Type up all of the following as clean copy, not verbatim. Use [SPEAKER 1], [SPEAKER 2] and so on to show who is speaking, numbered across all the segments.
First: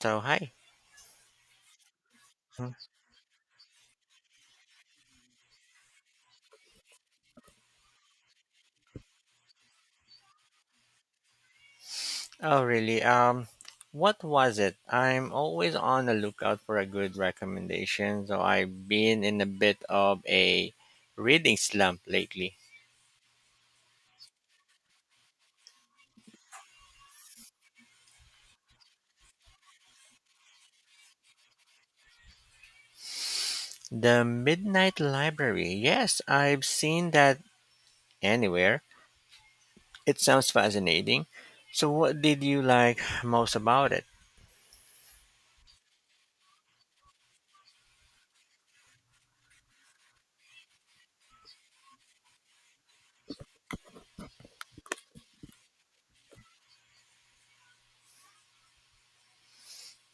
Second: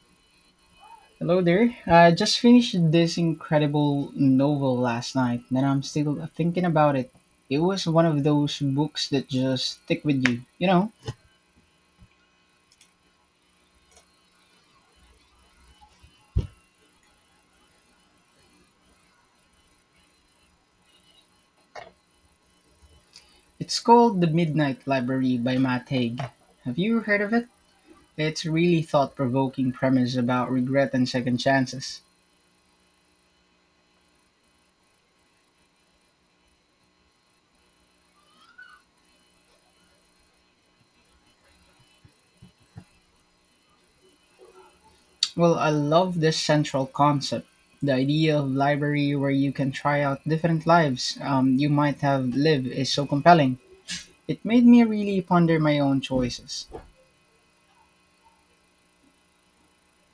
[SPEAKER 1] So hi.
[SPEAKER 2] Hello there. I just
[SPEAKER 1] Hmm.
[SPEAKER 2] finished this incredible novel last night, and I'm still thinking about it. It was one of those books that just stick with you.
[SPEAKER 1] Oh really? What was it? I'm always on the lookout for a good recommendation. So I've been in a bit of a reading slump lately.
[SPEAKER 2] It's called The Midnight Library by Matt Haig. Have you heard of it? It's really thought-provoking premise about regret and second chances.
[SPEAKER 1] The Midnight Library. Yes, I've seen that anywhere. It sounds fascinating. So what did you like most about it?
[SPEAKER 2] Well, I love this central concept, the idea of library where you can try out different lives you might have lived is so compelling. It made me really ponder my own choices.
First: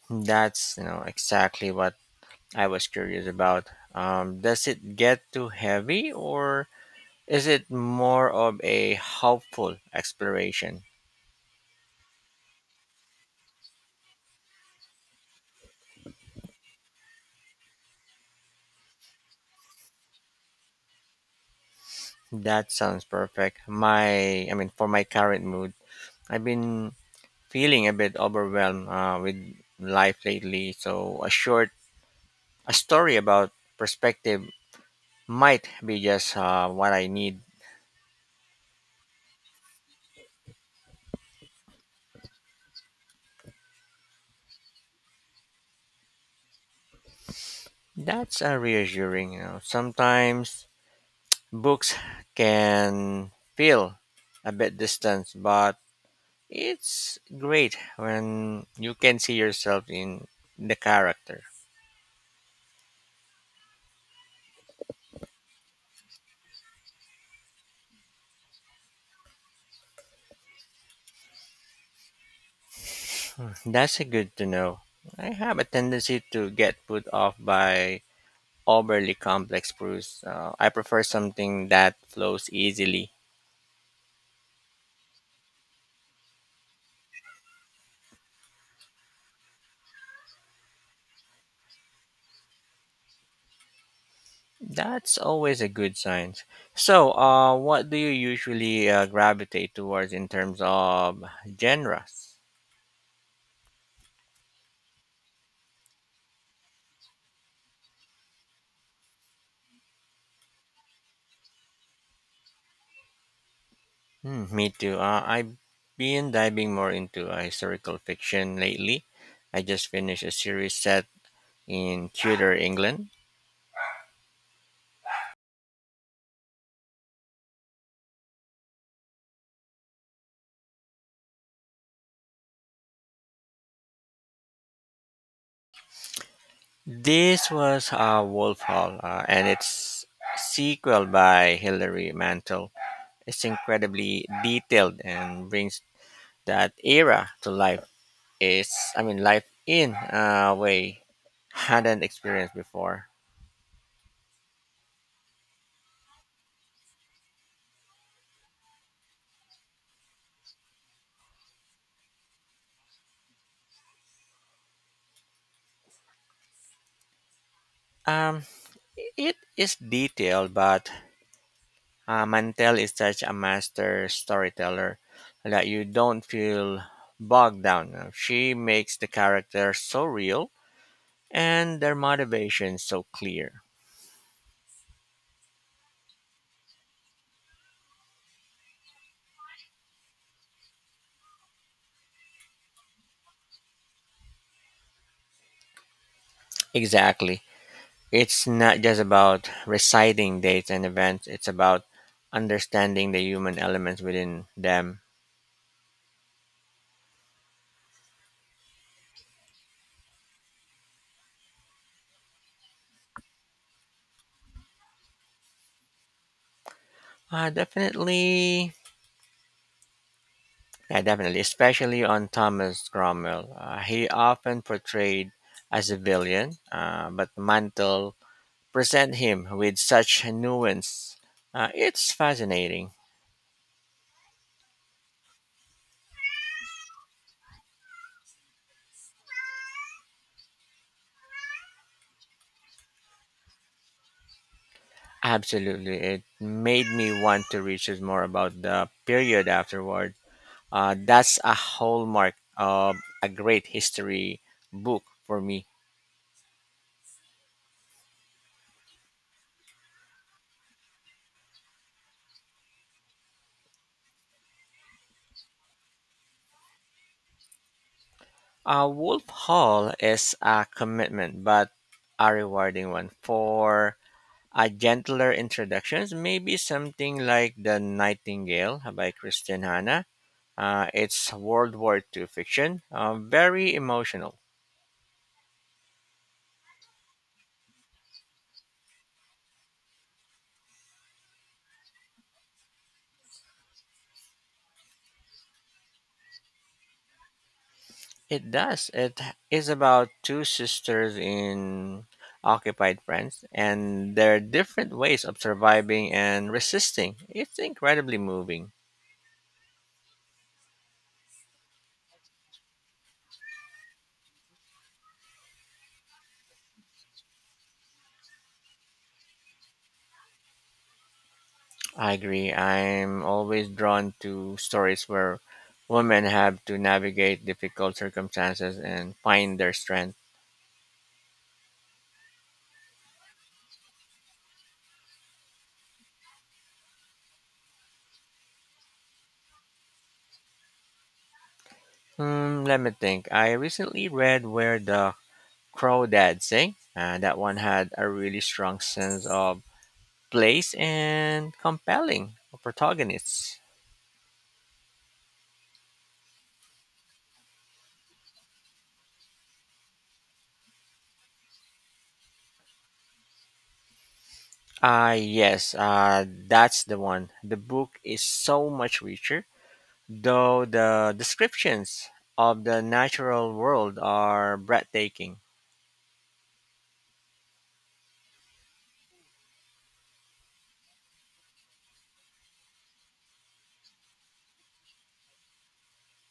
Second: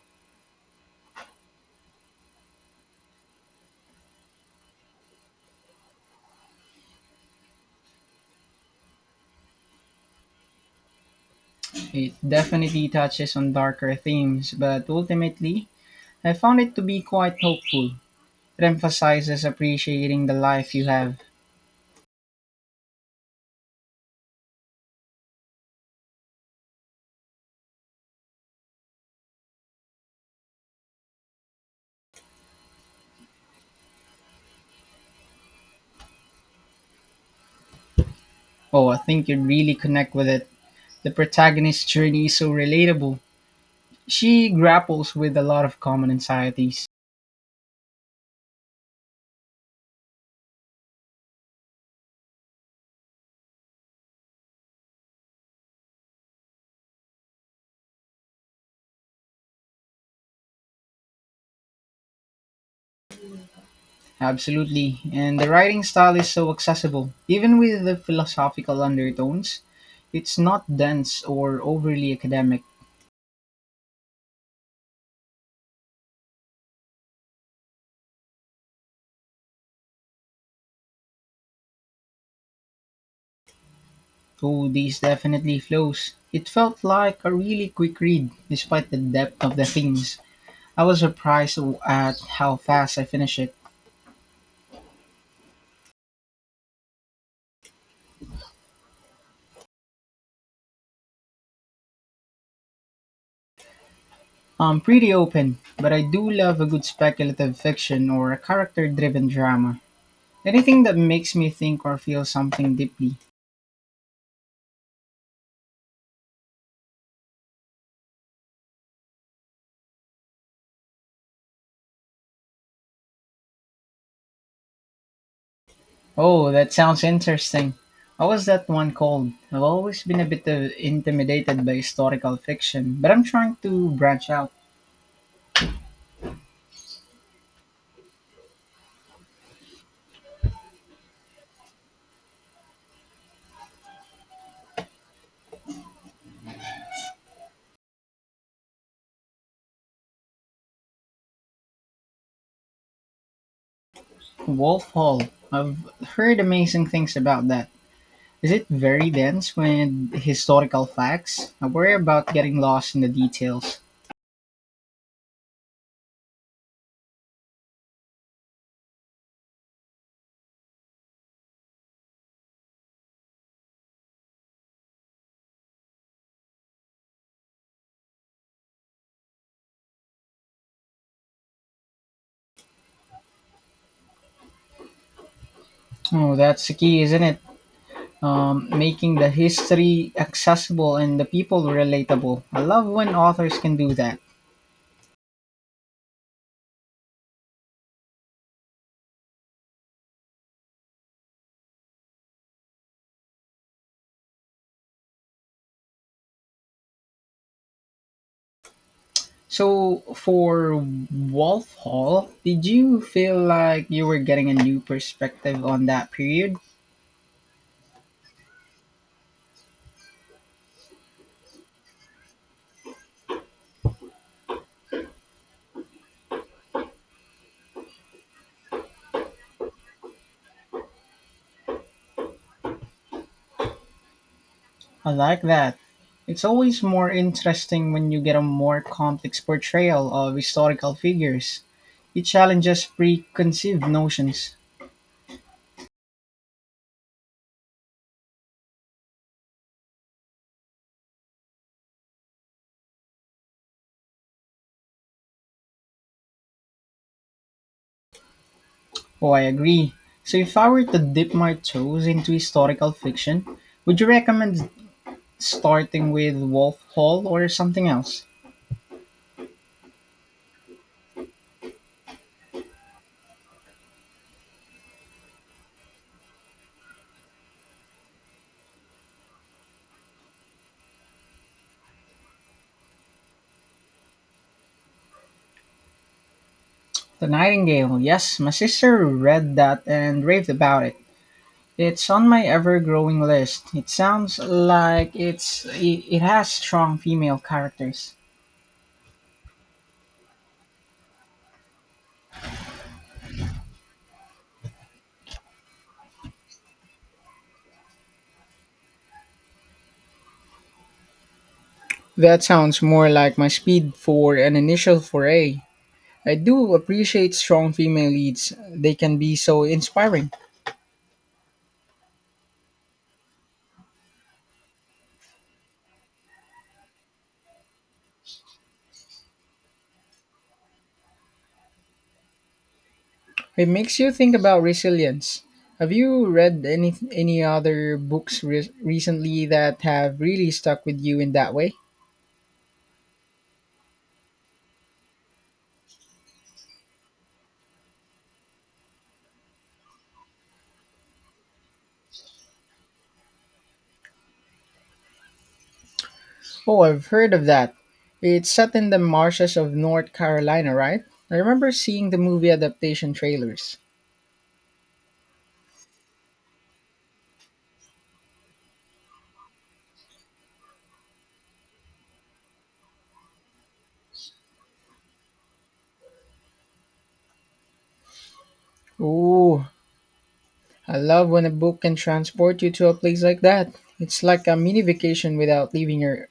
[SPEAKER 1] That's exactly what I was curious about. Does it get too heavy or is it more of a helpful exploration?
[SPEAKER 2] It definitely touches on darker themes, but ultimately, I found it to be quite hopeful. It emphasizes appreciating the life you have.
[SPEAKER 1] That sounds perfect. For my current mood, I've been feeling a bit overwhelmed with life lately. So a short, a story about perspective might be just what I need.
[SPEAKER 2] Oh, I think you'd really connect with it. The protagonist's journey is so relatable. She grapples with a lot of common anxieties.
[SPEAKER 1] That's reassuring. You know, sometimes books can feel a bit distant, but it's great when you can see yourself in the character.
[SPEAKER 2] Absolutely, and the writing style is so accessible. Even with the philosophical undertones, it's not dense or overly academic.
[SPEAKER 1] That's a good to know. I have a tendency to get put off by overly complex brews. I prefer something that flows easily.
[SPEAKER 2] Oh, this definitely flows. It felt like a really quick read, despite the depth of the themes. I was surprised at how fast I finished it.
[SPEAKER 1] That's always a good sign. So, what do you usually gravitate towards in terms of genres?
[SPEAKER 2] I'm pretty open, but I do love a good speculative fiction or a character driven drama. Anything that makes me think or feel something deeply.
[SPEAKER 1] Hmm, me too. I've been diving more into historical fiction lately. I just finished a series set in Tudor England.
[SPEAKER 2] Oh, that sounds interesting. How was that one called? I've always been a bit intimidated by historical fiction, but I'm trying to branch out.
[SPEAKER 1] This was Wolf Hall, and its sequel by Hilary Mantel. It's incredibly detailed and brings that era to life. Is I mean Life in a way hadn't experienced before.
[SPEAKER 2] Wolf Hall. I've heard amazing things about that. Is it very dense with historical facts? I worry about getting lost in the details.
[SPEAKER 1] Um, it is detailed, but Mantel is such a master storyteller that you don't feel bogged down. She makes the characters so real and their motivations so clear.
[SPEAKER 2] Oh, that's the key, isn't it? Making the history accessible and the people relatable. I love when authors can do that.
[SPEAKER 1] Exactly. It's not just about reciting dates and events, it's about understanding the human elements within them.
[SPEAKER 2] So, for Wolf Hall, did you feel like you were getting a new perspective on that period?
[SPEAKER 1] Definitely. Yeah, definitely. Especially on Thomas Cromwell. He often portrayed as a villain, but Mantle present him with such nuance. It's fascinating.
[SPEAKER 2] I like that. It's always more interesting when you get a more complex portrayal of historical figures. It challenges preconceived notions.
[SPEAKER 1] Absolutely. It made me want to research more about the period afterward. That's a hallmark of a great history book for me.
[SPEAKER 2] Oh, I agree. So, if I were to dip my toes into historical fiction, would you recommend starting with Wolf Hall or something else?
[SPEAKER 1] Wolf Hall is a commitment, but a rewarding one. For a gentler introductions, maybe something like The Nightingale by Christian Hanna. It's World War Two fiction, very emotional.
[SPEAKER 2] The Nightingale, yes, my sister read that and raved about it. It's on my ever growing list. It sounds like it has strong female characters.
[SPEAKER 1] It does. Is about two sisters in occupied France and their different ways of surviving and resisting. It's incredibly moving.
[SPEAKER 2] That sounds more like my speed for an initial foray. I do appreciate strong female leads. They can be so inspiring.
[SPEAKER 1] I agree. I'm always drawn to stories where women have to navigate difficult circumstances and find their strength.
[SPEAKER 2] It makes you think about resilience. Have you read any other books recently that have really stuck with you in that way?
[SPEAKER 1] Hmm, let me think. I recently read Where the Crawdads Sing. That one had a really strong sense of place and compelling protagonists.
[SPEAKER 2] Oh, I've heard of that. It's set in the marshes of North Carolina, right? I remember seeing the movie adaptation trailers.
[SPEAKER 1] Ah, yes, that's the one. The book is so much richer, though the descriptions of the natural world are breathtaking.
[SPEAKER 2] Ooh, I love when a book can transport you to a place like that. It's like a mini vacation without leaving your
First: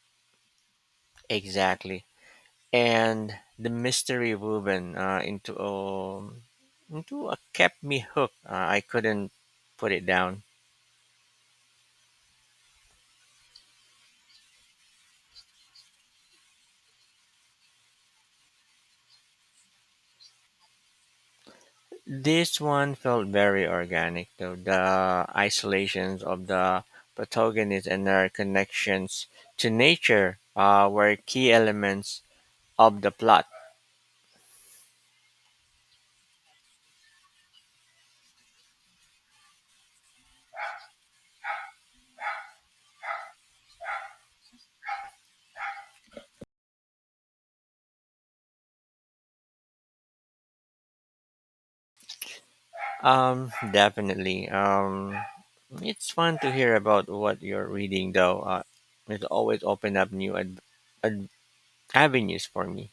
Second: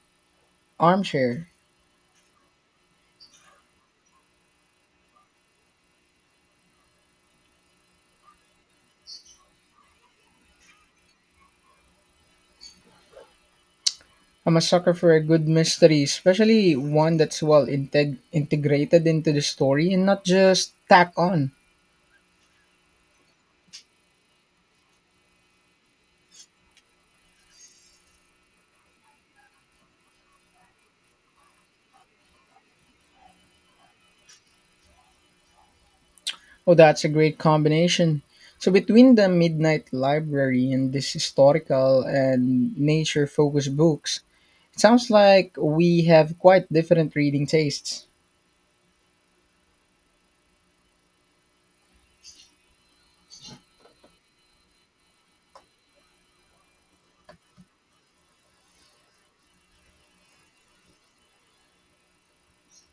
[SPEAKER 2] armchair.
[SPEAKER 1] Exactly. And the mystery woven into a kept me hooked. I couldn't put it down.
[SPEAKER 2] I'm a sucker for a good mystery, especially one that's well integrated into the story and not just tack on.
[SPEAKER 1] This one felt very organic, though. The isolations of the protagonist and their connections to nature were key elements of the plot.
[SPEAKER 2] Oh, that's a great combination. So between the Midnight Library and this historical and nature-focused books, it sounds like we have quite different reading tastes.
[SPEAKER 1] Definitely. It's fun to hear about what you're reading, though. It always open up new ad- avenues for me.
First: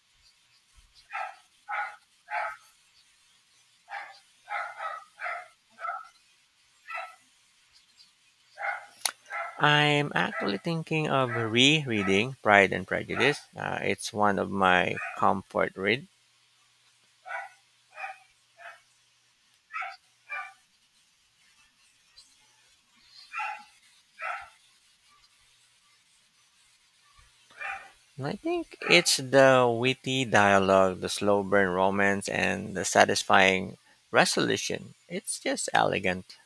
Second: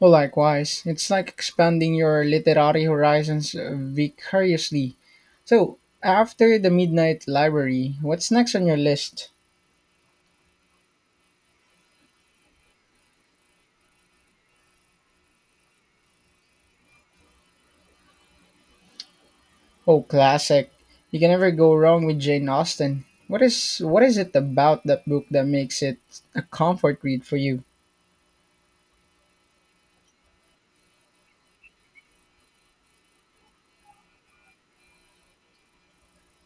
[SPEAKER 2] Well, likewise, it's like expanding your literary horizons vicariously. So, after the Midnight Library, what's next on your list?
[SPEAKER 1] I'm actually thinking of rereading Pride and Prejudice. It's one of my comfort read.
[SPEAKER 2] Oh, classic. You can never go wrong with Jane Austen. What is it about that book that makes it a comfort read for you?
[SPEAKER 1] And I think it's the witty dialogue, the slow burn romance, and the satisfying resolution. It's just elegant.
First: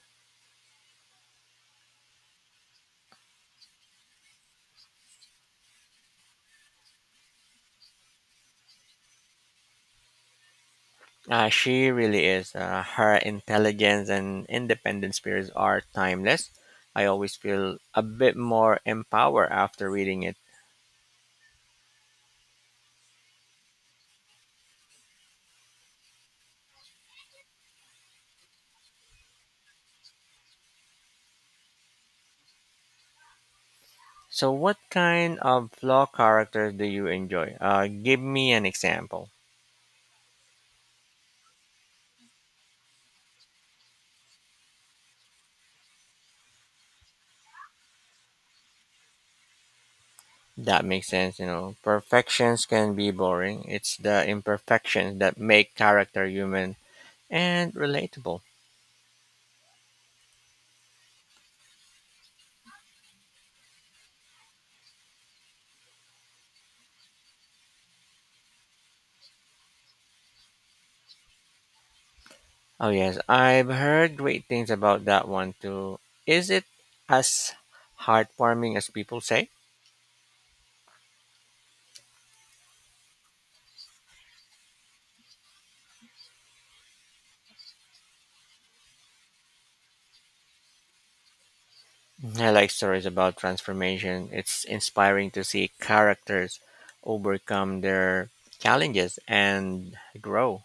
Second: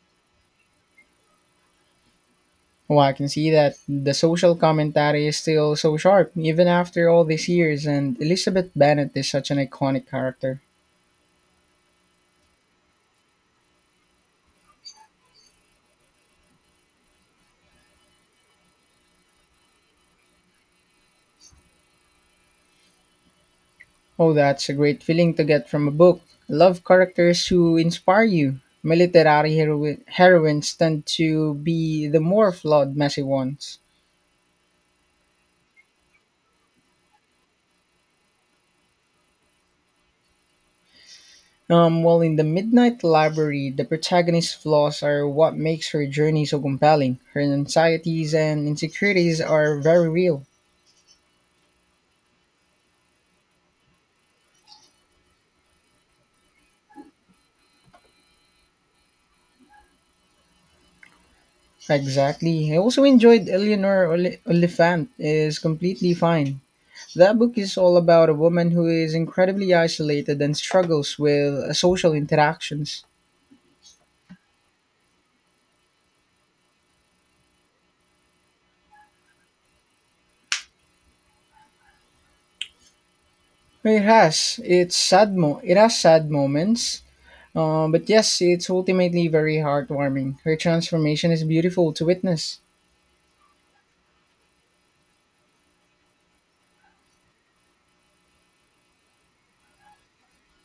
[SPEAKER 2] Oh, I can see that the social commentary is still so sharp, even after all these years, and Elizabeth Bennet is such an iconic character.
[SPEAKER 1] She really is. Her intelligence and independent spirits are timeless. I always feel a bit more empowered after reading it.
[SPEAKER 2] Oh, that's a great feeling to get from a book. I love characters who inspire you. My literary heroines tend to be the more flawed, messy ones.
[SPEAKER 1] So, what kind of flaw characters do you enjoy? Give me an example.
[SPEAKER 2] Well, in the Midnight Library, the protagonist's flaws are what makes her journey so compelling. Her anxieties and insecurities are very real.
[SPEAKER 1] That makes sense. You know, perfections can be boring. It's the imperfections that make character human and relatable.
[SPEAKER 2] Exactly. I also enjoyed Eleanor Oliphant is completely fine. That book is all about a woman who is incredibly isolated and struggles with social
[SPEAKER 1] Oh
[SPEAKER 2] interactions.
[SPEAKER 1] yes, I've heard great things about that one too. Is it as heartwarming as people say?
[SPEAKER 2] It has its sad moments, but yes, it's ultimately very heartwarming. Her transformation is beautiful to
[SPEAKER 1] I
[SPEAKER 2] witness.
[SPEAKER 1] like stories about transformation. It's inspiring to see characters overcome their challenges and grow.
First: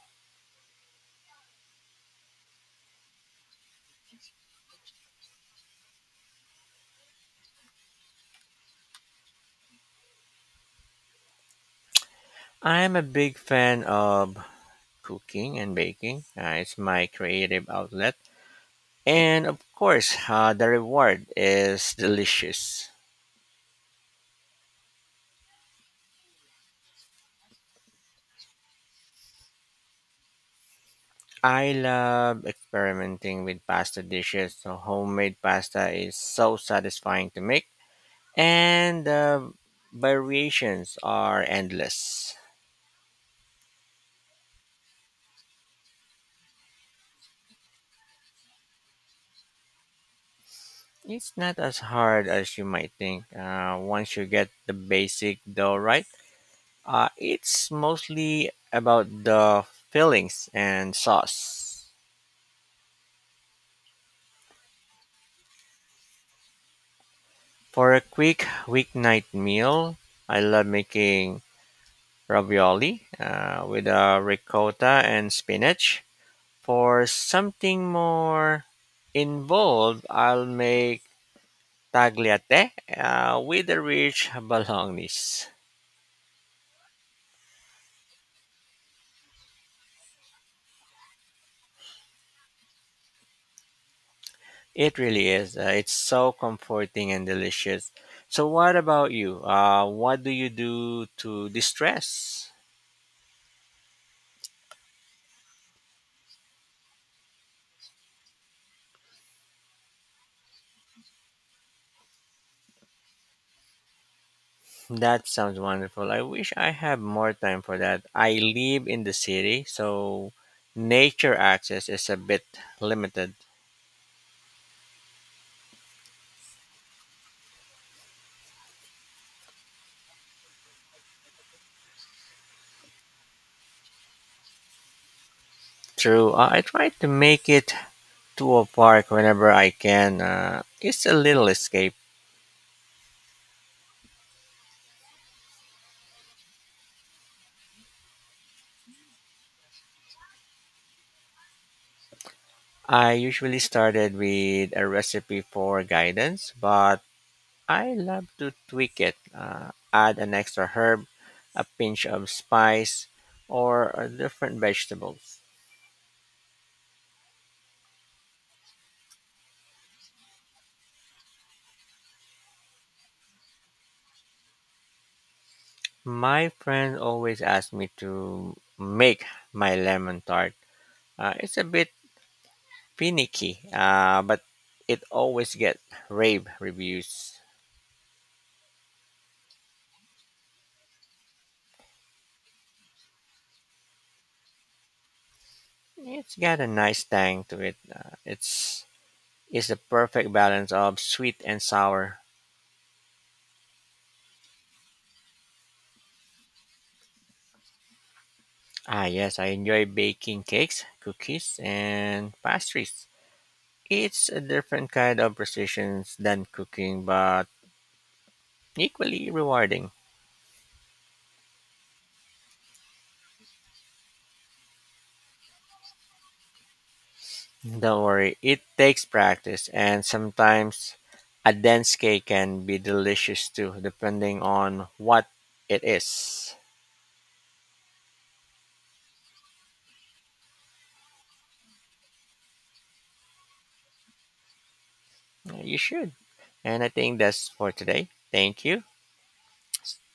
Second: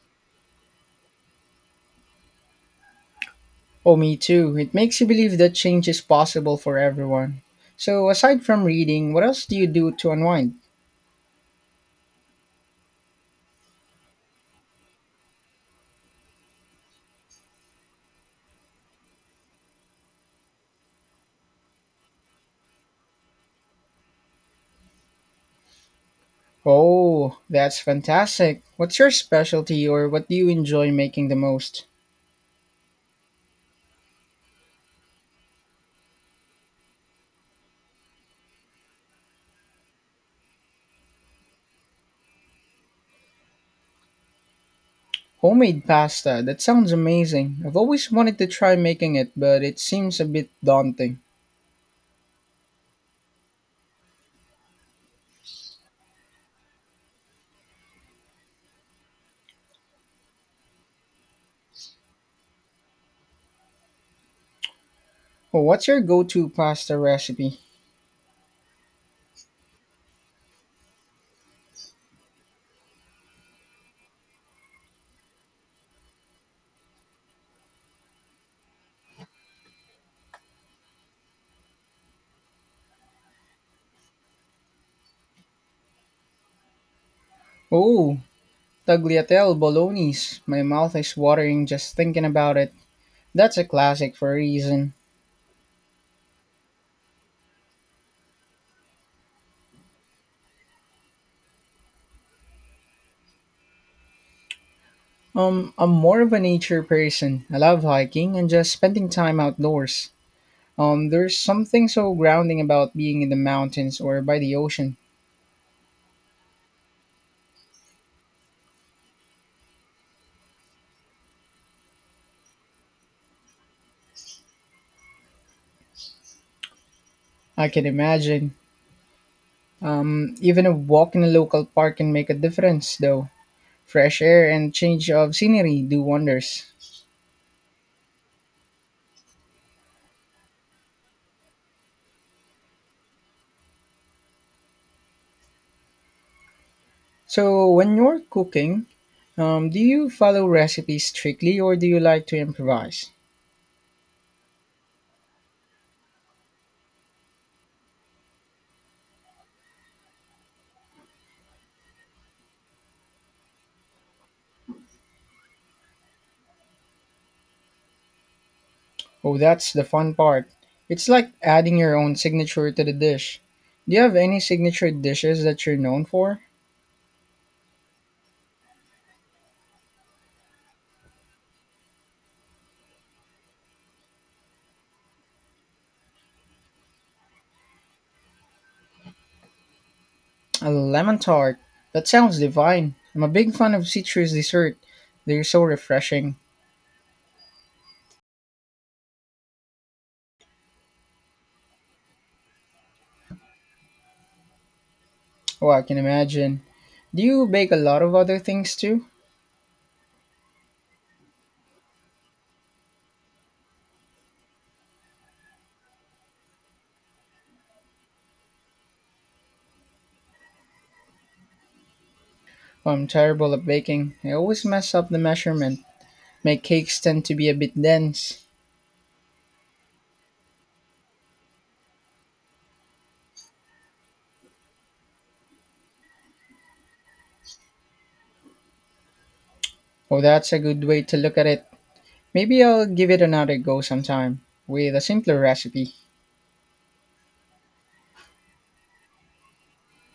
[SPEAKER 2] Oh, me too. It makes you believe that change is possible for everyone. So, aside from reading, what else do you do to unwind?
[SPEAKER 1] I'm a big fan of cooking and baking. It's my creative outlet. And of course, the reward is delicious.
[SPEAKER 2] Oh, that's fantastic. What's your specialty or what do you enjoy making the
[SPEAKER 1] I
[SPEAKER 2] most?
[SPEAKER 1] love experimenting with pasta dishes. So homemade pasta is so satisfying to make, and the variations are endless.
[SPEAKER 2] Homemade pasta. That sounds amazing. I've always wanted to try making it, but it seems a bit daunting.
[SPEAKER 1] It's not as hard as you might think. Once you get the basic dough right, it's mostly about the fillings and sauce.
[SPEAKER 2] Oh, what's your go to pasta recipe?
[SPEAKER 1] For a quick weeknight meal, I love making ravioli with ricotta and spinach. For something more involved, I'll make tagliatelle with a rich bolognese.
[SPEAKER 2] Oh, tagliatelle bolognese. My mouth is watering just thinking about it. That's a classic for a reason.
[SPEAKER 1] It really is. It's so comforting and delicious. So, what about you? What do you do to distress?
[SPEAKER 2] I'm more of a nature person. I love hiking and just spending time outdoors. There's something so grounding about being in the mountains or by the ocean.
[SPEAKER 1] That sounds wonderful. I wish I had more time for that. I live in the city, so nature access is a bit limited.
[SPEAKER 2] I can imagine. Even a walk in a local park can make a difference, though. Fresh air and change of scenery do
[SPEAKER 1] True. I
[SPEAKER 2] wonders.
[SPEAKER 1] try to make it to a park whenever I can. It's a little escape.
[SPEAKER 2] So, when you're cooking, do you follow recipes strictly or do you like to improvise?
[SPEAKER 1] I usually started with a recipe for guidance, but I love to tweak it, add an extra herb, a pinch of spice, or a different vegetables.
[SPEAKER 2] Oh, that's the fun part. It's like adding your own signature to the dish. Do you have any signature dishes that you're known for?
[SPEAKER 1] My friend always asks me to make my lemon tart. It's a bit finicky, but it always gets rave reviews.
[SPEAKER 2] A lemon tart. That sounds divine. I'm a big fan of citrus dessert. They're so refreshing.
[SPEAKER 1] It's got a nice tang to it. It's the perfect balance of sweet and sour.
[SPEAKER 2] Oh, I can imagine. Do you bake a lot of other things
[SPEAKER 1] Ah,
[SPEAKER 2] too?
[SPEAKER 1] yes, I enjoy baking cakes, cookies, and pastries. It's a different kind of precision than cooking, but equally rewarding.
[SPEAKER 2] Oh, I'm terrible at baking. I always mess up the measurement. My cakes tend to be a bit
[SPEAKER 1] Don't worry,
[SPEAKER 2] dense.
[SPEAKER 1] it takes practice, and sometimes a dense cake can be delicious too, depending on what it is.
[SPEAKER 2] Oh, that's a good way to look at it. Maybe I'll give it another go sometime with a simpler
[SPEAKER 1] You
[SPEAKER 2] recipe.
[SPEAKER 1] should. And I think that's for today. Thank you.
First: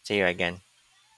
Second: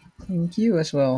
[SPEAKER 1] See you
[SPEAKER 2] Thank
[SPEAKER 1] again.
[SPEAKER 2] you as well.